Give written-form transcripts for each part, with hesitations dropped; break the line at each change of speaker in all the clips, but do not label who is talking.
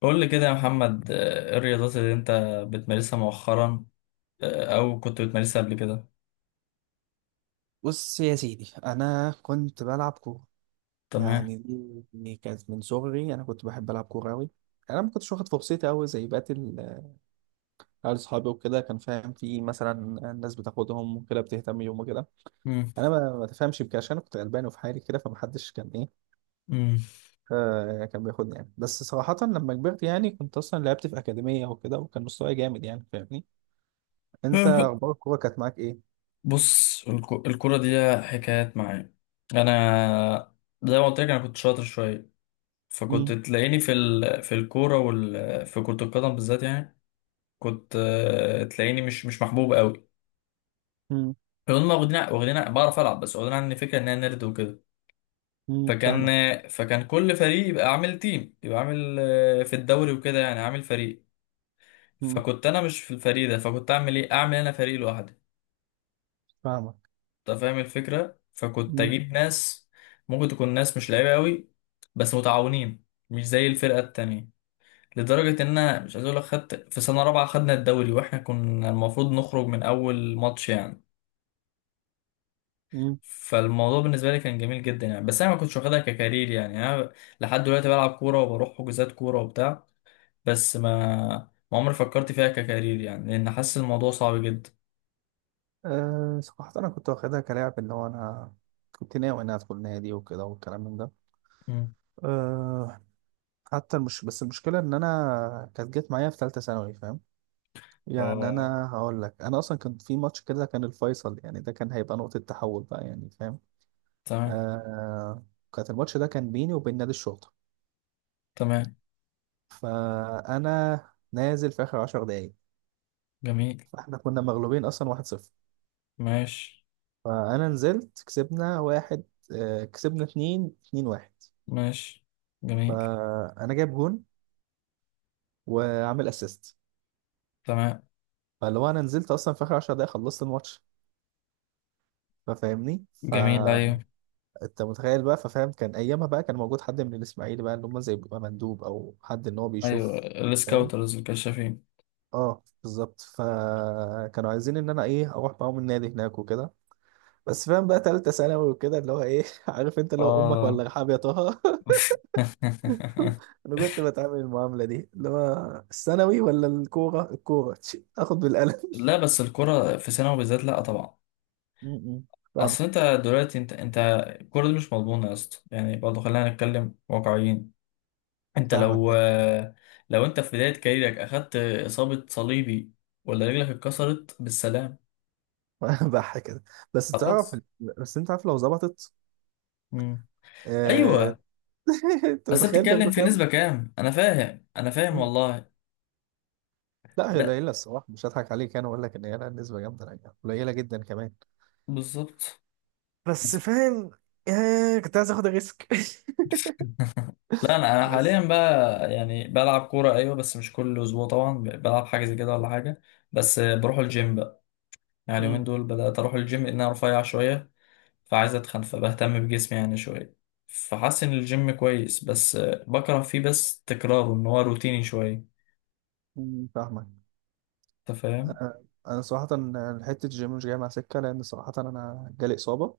قول لي كده يا محمد، ايه الرياضات اللي انت بتمارسها مؤخرا؟ او كنت بتمارسها قبل كده؟
بص يا سيدي، انا كنت بلعب كوره.
تمام.
يعني دي كانت من صغري. انا كنت بحب العب كوره قوي. انا ما كنتش واخد فرصتي قوي زي بقيه عيال اصحابي وكده. كان فاهم؟ في مثلا الناس بتاخدهم وكده، بتهتم بيهم وكده.
مم.
انا ما تفهمش بكده عشان أنا كنت غلبان وفي حالي كده، فمحدش كان ايه،
مم.
كان بياخدني يعني. بس صراحه لما كبرت، يعني كنت اصلا لعبت في اكاديميه وكده، وكان مستواي جامد يعني. فاهمني؟ انت اخبار الكوره كانت معاك ايه؟
بص، الكرة دي ليها حكايات معايا. انا زي ما قلت لك، انا كنت شاطر شوية، فكنت
امم.
تلاقيني في الكورة، في كرة القدم بالذات يعني. كنت تلاقيني مش محبوب قوي.
امم.
هم واخدين بعرف العب، بس واخدين عني فكرة ان انا نرد وكده.
امم،
فكان
فاهمك.
فكان كل فريق يبقى عامل تيم، يبقى عامل في الدوري وكده، يعني عامل فريق.
امم،
فكنت انا مش في الفريق ده، فكنت اعمل ايه؟ اعمل انا فريق لوحدي.
فاهمك.
انت فاهم الفكره؟ فكنت اجيب ناس، ممكن تكون ناس مش لعيبه قوي بس متعاونين، مش زي الفرقه التانية. لدرجه ان انا مش عايز اقول لك، خدت في سنه رابعه خدنا الدوري، واحنا كنا المفروض نخرج من اول ماتش يعني.
امم.
فالموضوع بالنسبه لي كان جميل جدا يعني، بس انا ما كنتش واخدها ككارير يعني. انا لحد دلوقتي بلعب كوره وبروح حجوزات كوره وبتاع، بس ما عمري فكرت فيها ككارير يعني، لأن حاسس الموضوع صعب جدا.
أه صراحة أنا كنت واخدها كلاعب، اللي هو أنا كنت ناوي إن أنا أدخل نادي وكده والكلام من ده.
مم.
أه، حتى مش بس، المشكلة إن أنا كانت جت معايا في تالتة ثانوي. فاهم يعني؟
اه،
أنا هقول لك، أنا أصلا كان في ماتش كده كان الفيصل يعني، ده كان هيبقى نقطة تحول بقى يعني. فاهم؟
تمام.
أه، كانت الماتش ده كان بيني وبين نادي الشرطة.
تمام.
فأنا نازل في آخر عشر دقايق.
جميل.
فإحنا كنا مغلوبين أصلا واحد صفر.
ماشي.
فأنا نزلت كسبنا واحد، أه كسبنا اتنين، اتنين واحد.
ماشي. جميل.
فانا جايب جون وعامل اسيست.
تمام.
فاللي هو انا نزلت اصلا في اخر 10 دقايق، خلصت الماتش. ففاهمني؟
جميل، أيوه.
فانت متخيل بقى. ففاهم، كان ايامها بقى كان موجود حد من الاسماعيلي بقى، اللي هم زي بيبقى مندوب او حد ان هو
أيوه،
بيشوف. فاهم؟
السكاوترز الكشافين.
اه بالظبط. فكانوا عايزين ان انا ايه، اروح معاهم النادي هناك وكده. بس فاهم بقى، تالتة ثانوي وكده اللي هو ايه. عارف انت اللي هو امك
اه.
ولا رحاب يا طه. انا كنت بتعامل المعاملة دي، اللي هو الثانوي ولا الكورة؟ الكورة اخد بالقلم.
لا، بس الكرة في ثانوي بالذات، لا طبعا.
م- م. فاهمك.
أصل أنت، دلوقتي أنت الكرة دي مش مضمونة يا اسطى، يعني برضه خلينا نتكلم واقعيين. انت
فاهمك.
لو
ايه
لو انت في بداية كاريرك اخدت اصابة صليبي، ولا رجلك اتكسرت بالسلام.
بح كده. بس تعرف،
خلاص.
بس انت عارف لو ظبطت.
مم.
آه...
ايوه،
انت
بس انت
متخيل
بتتكلم
بياخدوا
في
كام؟
نسبة كام؟ انا فاهم، انا فاهم
مم.
والله.
لا هي
لا،
قليله الصراحه، مش هضحك عليك. انا اقول لك ان هي لا نسبه جامده لا، يعني قليله جدا كمان.
بالظبط.
بس
بالظبط.
فاهم. آه... كنت عايز اخد الريسك.
لا، انا انا حاليا
بس.
بقى يعني بلعب كورة ايوه، بس مش كل اسبوع طبعا، بلعب حاجة زي كده ولا حاجة. بس بروح الجيم بقى. يعني اليومين
مم.
دول بدأت اروح الجيم، لان انا رفيع شوية، فعايز اتخن فبهتم بجسمي يعني شويه. فحاسس ان الجيم كويس بس، بكره فيه، بس تكراره ان هو روتيني شويه.
مم، فاهمك.
انت فاهم؟
انا صراحه حته الجيم مش جايه مع سكه، لان صراحه انا جالي اصابه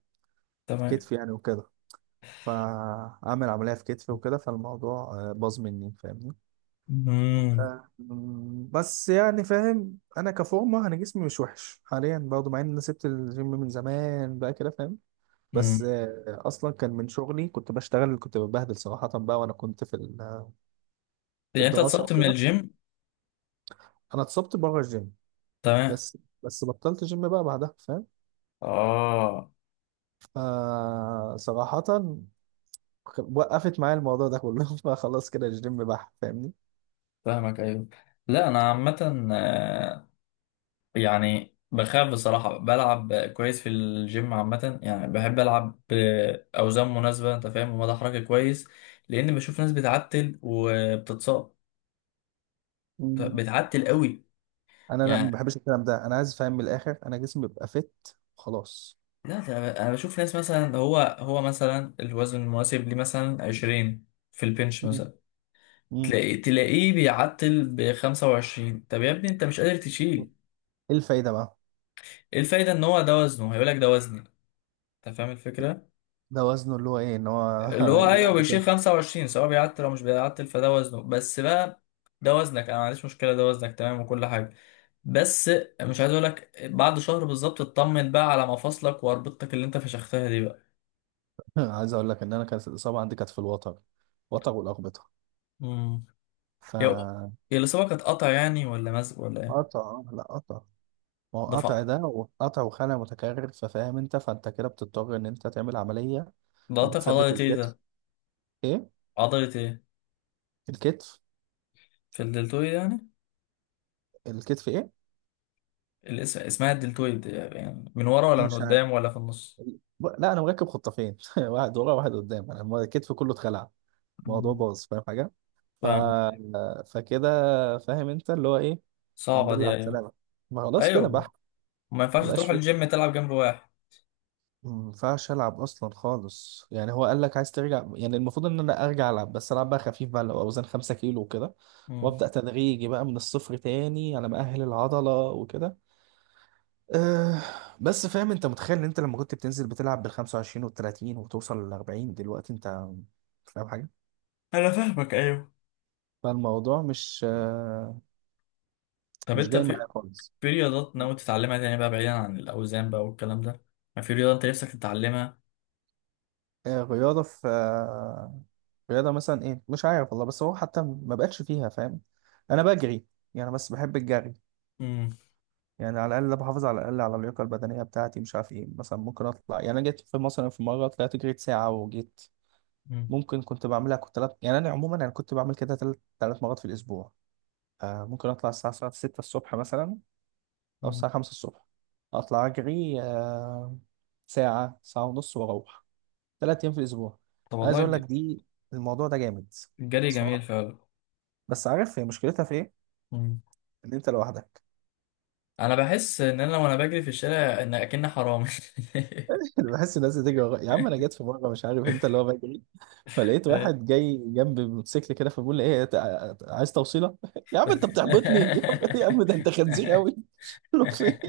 في
تمام.
كتفي يعني وكده. فاعمل عمليه في كتفي وكده، فالموضوع باظ مني. فاهمني؟ ف...
امم
مم، بس يعني فاهم، انا كفورمه انا جسمي مش وحش حاليا، برضه مع ان انا سبت الجيم من زمان بقى كده. فاهم؟
امم
بس اصلا كان من شغلي. كنت بشتغل، كنت ببهدل صراحه بقى. وانا كنت في في
يعني انت
الدراسه
اتصبت من
وكده.
الجيم؟
انا اتصبت بره الجيم.
تمام.
بس بطلت جيم بقى بعدها. فاهم؟
اه،
آه صراحه، وقفت معايا الموضوع ده كله. فخلاص كده الجيم بح. فاهمني؟
فاهمك. ايوه. لا، انا عامه، يعني بخاف بصراحه، بلعب كويس في الجيم عامه، يعني بحب العب باوزان مناسبه انت فاهم، ومدى حركه كويس. لان بشوف ناس بتعتل وبتتصاب،
مم.
بتعتل قوي
انا لا، ما
يعني.
بحبش الكلام ده. انا عايز فاهم من الاخر، انا جسمي بيبقى فت وخلاص.
لا، ده انا بشوف ناس مثلا، هو مثلا الوزن المناسب ليه مثلا 20 في البنش
مم.
مثلا،
مم.
تلاقيه بيعتل ب 25. طب يا ابني، انت مش قادر تشيل.
ايه الفايده بقى؟
ايه الفايدة؟ ان هو ده وزنه، هيقول لك ده وزني. انت فاهم الفكرة.
ده وزنه اللي هو ايه، ان هو
اللي هو ايوه،
يلعب
بيشيل
بكام.
25 سواء بيعتل او مش بيعتل، فده وزنه بس بقى. ده وزنك، انا ما عنديش مشكلة، ده وزنك تمام وكل حاجة. بس مش عايز اقول لك، بعد شهر بالظبط اطمن بقى على مفاصلك واربطتك اللي انت فشختها دي.
عايز اقول لك ان انا كانت الاصابه عندي كانت في الوتر، وتر والاقبطه.
بقى هي
فقطع.
هي الإصابة كانت قطع يعني، ولا مزق ولا إيه؟
لا قطع. ما هو
ده
قطع،
ف-
ده وقطع وخلع متكرر. ففاهم انت، فانت كده بتضطر ان انت تعمل عمليه
ده قطع في
وبتثبت
عضلة إيه
الكتف.
ده؟
ايه؟
عضلة إيه؟
الكتف.
في الدلتويد يعني؟
الكتف. ايه
الاسم اسمها الدلتويد يعني؟ من ورا ولا من
مش عارف.
قدام ولا في النص؟
لا انا مركب خطافين واحد ورا واحد قدام. انا الكتف كله اتخلع. الموضوع
مم.
باظ. فاهم حاجه؟ ف...
فاهمك.
فكده. فاهم انت اللي هو ايه. الحمد
صعبة
لله
دي،
على
أيوه.
السلامة. ما خلاص كده
أيوه.
بح.
ما ينفعش
ما بقاش
تروح
فيه،
الجيم تلعب جنب واحد.
ما ينفعش العب اصلا خالص يعني. هو قال لك عايز ترجع يعني، المفروض ان انا ارجع العب، بس العب بقى خفيف بقى لو اوزان 5 كيلو وكده،
مم.
وابدا تدريجي بقى من الصفر تاني على ما اهل العضله وكده. أه. بس فاهم، انت متخيل ان انت لما كنت بتنزل بتلعب بال 25 وال 30 وتوصل لل 40، دلوقتي انت فاهم حاجه.
أنا فاهمك، أيوه.
فالموضوع مش
طب
مش
أنت
جاي
في
معايا خالص.
في رياضات ناوي تتعلمها تاني بقى، بعيدا عن الأوزان بقى والكلام ده؟ ما في رياضة أنت نفسك تتعلمها؟
رياضة، في رياضة مثلا ايه، مش عارف والله. بس هو حتى ما بقتش فيها. فاهم؟ انا بجري يعني، بس بحب الجري
مم.
يعني. على الاقل بحافظ على الاقل على اللياقة البدنية بتاعتي. مش عارف ايه مثلا، ممكن اطلع. يعني انا جيت في مثلا في مرة طلعت جريت ساعة وجيت.
مم.
ممكن كنت بعملها، كنت تلات، يعني انا عموما انا كنت بعمل كده تلات مرات في الاسبوع. آه ممكن اطلع الساعة 6 الصبح مثلا، او
مم.
الساعة 5 الصبح. اطلع اجري آه ساعة ساعة ونص واروح، ثلاث ايام في الاسبوع.
طب
عايز
والله،
اقول لك دي، الموضوع ده جامد
الجري جميل
صراحه.
فعلا.
بس عارف هي مشكلتها في ايه؟
مم.
ان انت لوحدك.
انا بحس ان انا، وانا بجري في الشارع، ان اكن حرامي.
أنا بحس الناس بتجري ورايا يا عم. انا جيت في مره، مش عارف انت، اللي هو بجري، فلقيت واحد جاي جنب موتوسيكل كده، فبقول له ايه، عايز توصيله. يا عم انت بتحبطني. يا عم، يا عم ده انت خنزير قوي. قلت له في إيه؟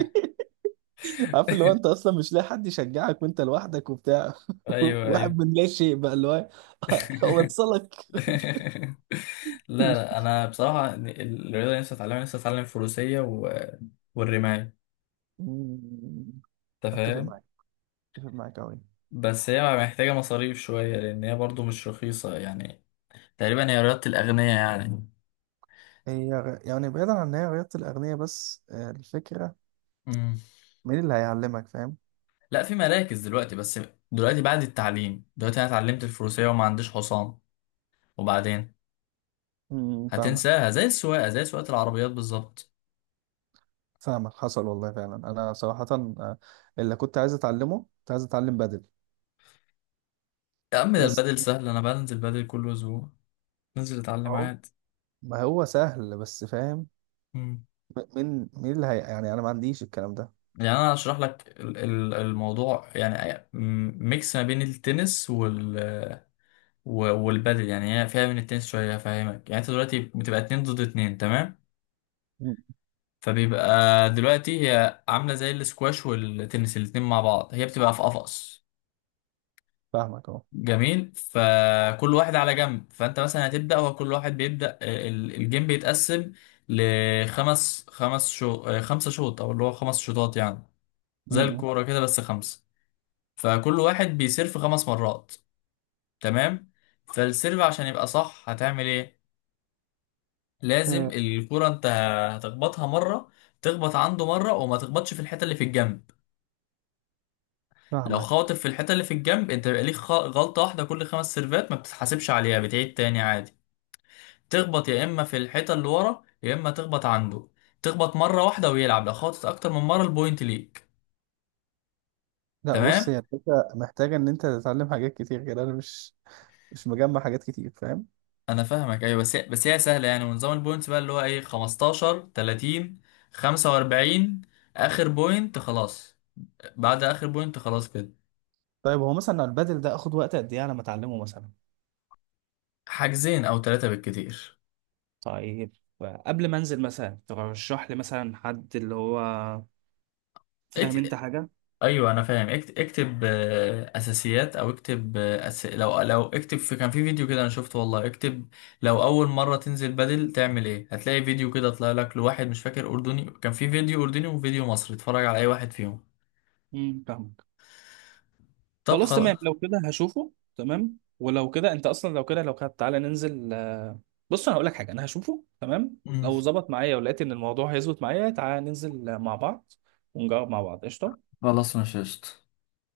عارف اللي هو انت اصلا مش لاقي حد يشجعك وانت لوحدك وبتاع.
ايوه، ايوه.
واحد من لا شيء بقى، اللي هو اوصلك.
لا، لا، انا بصراحه الرياضه نفسي اتعلم فروسيه، والرمايه.
أمم،
انت
اتفق
فاهم؟
معاك. اتفق معاك قوي.
بس هي محتاجه مصاريف شويه، لان هي برضو مش رخيصه يعني. تقريبا هي رياضه الاغنياء يعني.
هي يعني بعيدا عن ان هي رياضة الأغنياء، بس الفكرة
مم.
مين اللي هيعلمك. فاهم؟
لا، في مراكز دلوقتي. بس دلوقتي بعد التعليم، دلوقتي انا اتعلمت الفروسيه وما عنديش حصان، وبعدين
مم، فاهمك.
هتنساها، زي السواقة، زي سواقة العربيات بالظبط.
فاهمك حصل والله فعلا. أنا صراحة آه، اللي كنت عايز أتعلمه كنت عايز أتعلم بدل.
يا عم، ده
بس
البدل سهل، أنا بنزل بدل كل أسبوع. ننزل أتعلم
أهو،
عادي.
ما هو سهل. بس فاهم،
مم.
مين اللي هي يعني، أنا ما عنديش الكلام ده.
يعني أنا هشرح لك الموضوع، يعني ميكس ما بين التنس والبدل يعني. هي فيها من التنس شوية، هفهمك. يعني أنت دلوقتي بتبقى اتنين ضد اتنين، تمام؟
مم.
فبيبقى دلوقتي هي عاملة زي الاسكواش والتنس الاتنين مع بعض، هي بتبقى في قفص.
فاهمك أهو.
جميل. فكل واحد على جنب، فانت مثلا هتبدا، هو كل واحد بيبدا الجيم بيتقسم لخمس خمس شو آه، خمسه شوط، او اللي هو خمس شوطات يعني. زي
مم.
الكوره كده، بس خمسه. فكل واحد بيسيرف خمس مرات. تمام. فالسيرف عشان يبقى صح هتعمل ايه؟ لازم
آه،
الكوره انت هتخبطها مره، تخبط عنده مره، وما تخبطش في الحته اللي في الجنب. لو
فاهمك.
خاطف في الحته اللي في الجنب، انت بيبقى ليك غلطه واحده، كل خمس سيرفات ما بتتحاسبش عليها، بتعيد تاني عادي. تخبط يا اما في الحيطه اللي ورا، يا اما تخبط عنده. تخبط مره واحده ويلعب، لو خبطت اكتر من مره البوينت ليك.
لا
تمام.
بص، هي الفكرة محتاجة إن أنت تتعلم حاجات كتير كده. أنا مش مش مجمع حاجات كتير. فاهم؟
انا فاهمك ايوه، بس هي سهله يعني. ونظام البوينتس بقى، اللي هو ايه، 15 30 45. اخر بوينت خلاص. بعد اخر بوينت خلاص كده.
طيب هو مثلا البدل ده آخد وقت قد إيه على ما أتعلمه مثلا؟
حاجزين او ثلاثه بالكتير.
طيب، قبل ما انزل مثلا ترشح لي مثلا حد اللي هو، فاهم انت حاجه.
ايوه انا فاهم، اكتب اساسيات، او اكتب لو اكتب. في كان في فيديو كده انا شفته والله، اكتب لو اول مره تنزل بدل تعمل ايه. هتلاقي فيديو كده طلع لك لواحد مش فاكر اردني، كان في فيديو اردني وفيديو مصري، اتفرج على اي واحد فيهم.
امم، فاهمك.
طب
خلاص تمام.
خلاص.
لو كده هشوفه تمام. ولو كده انت اصلا، لو كده، تعالى ننزل بص انا هقول لك حاجه، انا هشوفه تمام،
مم.
لو ظبط معايا ولقيت ان الموضوع هيظبط معايا، تعالى ننزل مع بعض، ونجرب مع بعض. قشطه.
خلاص، مش قشطة.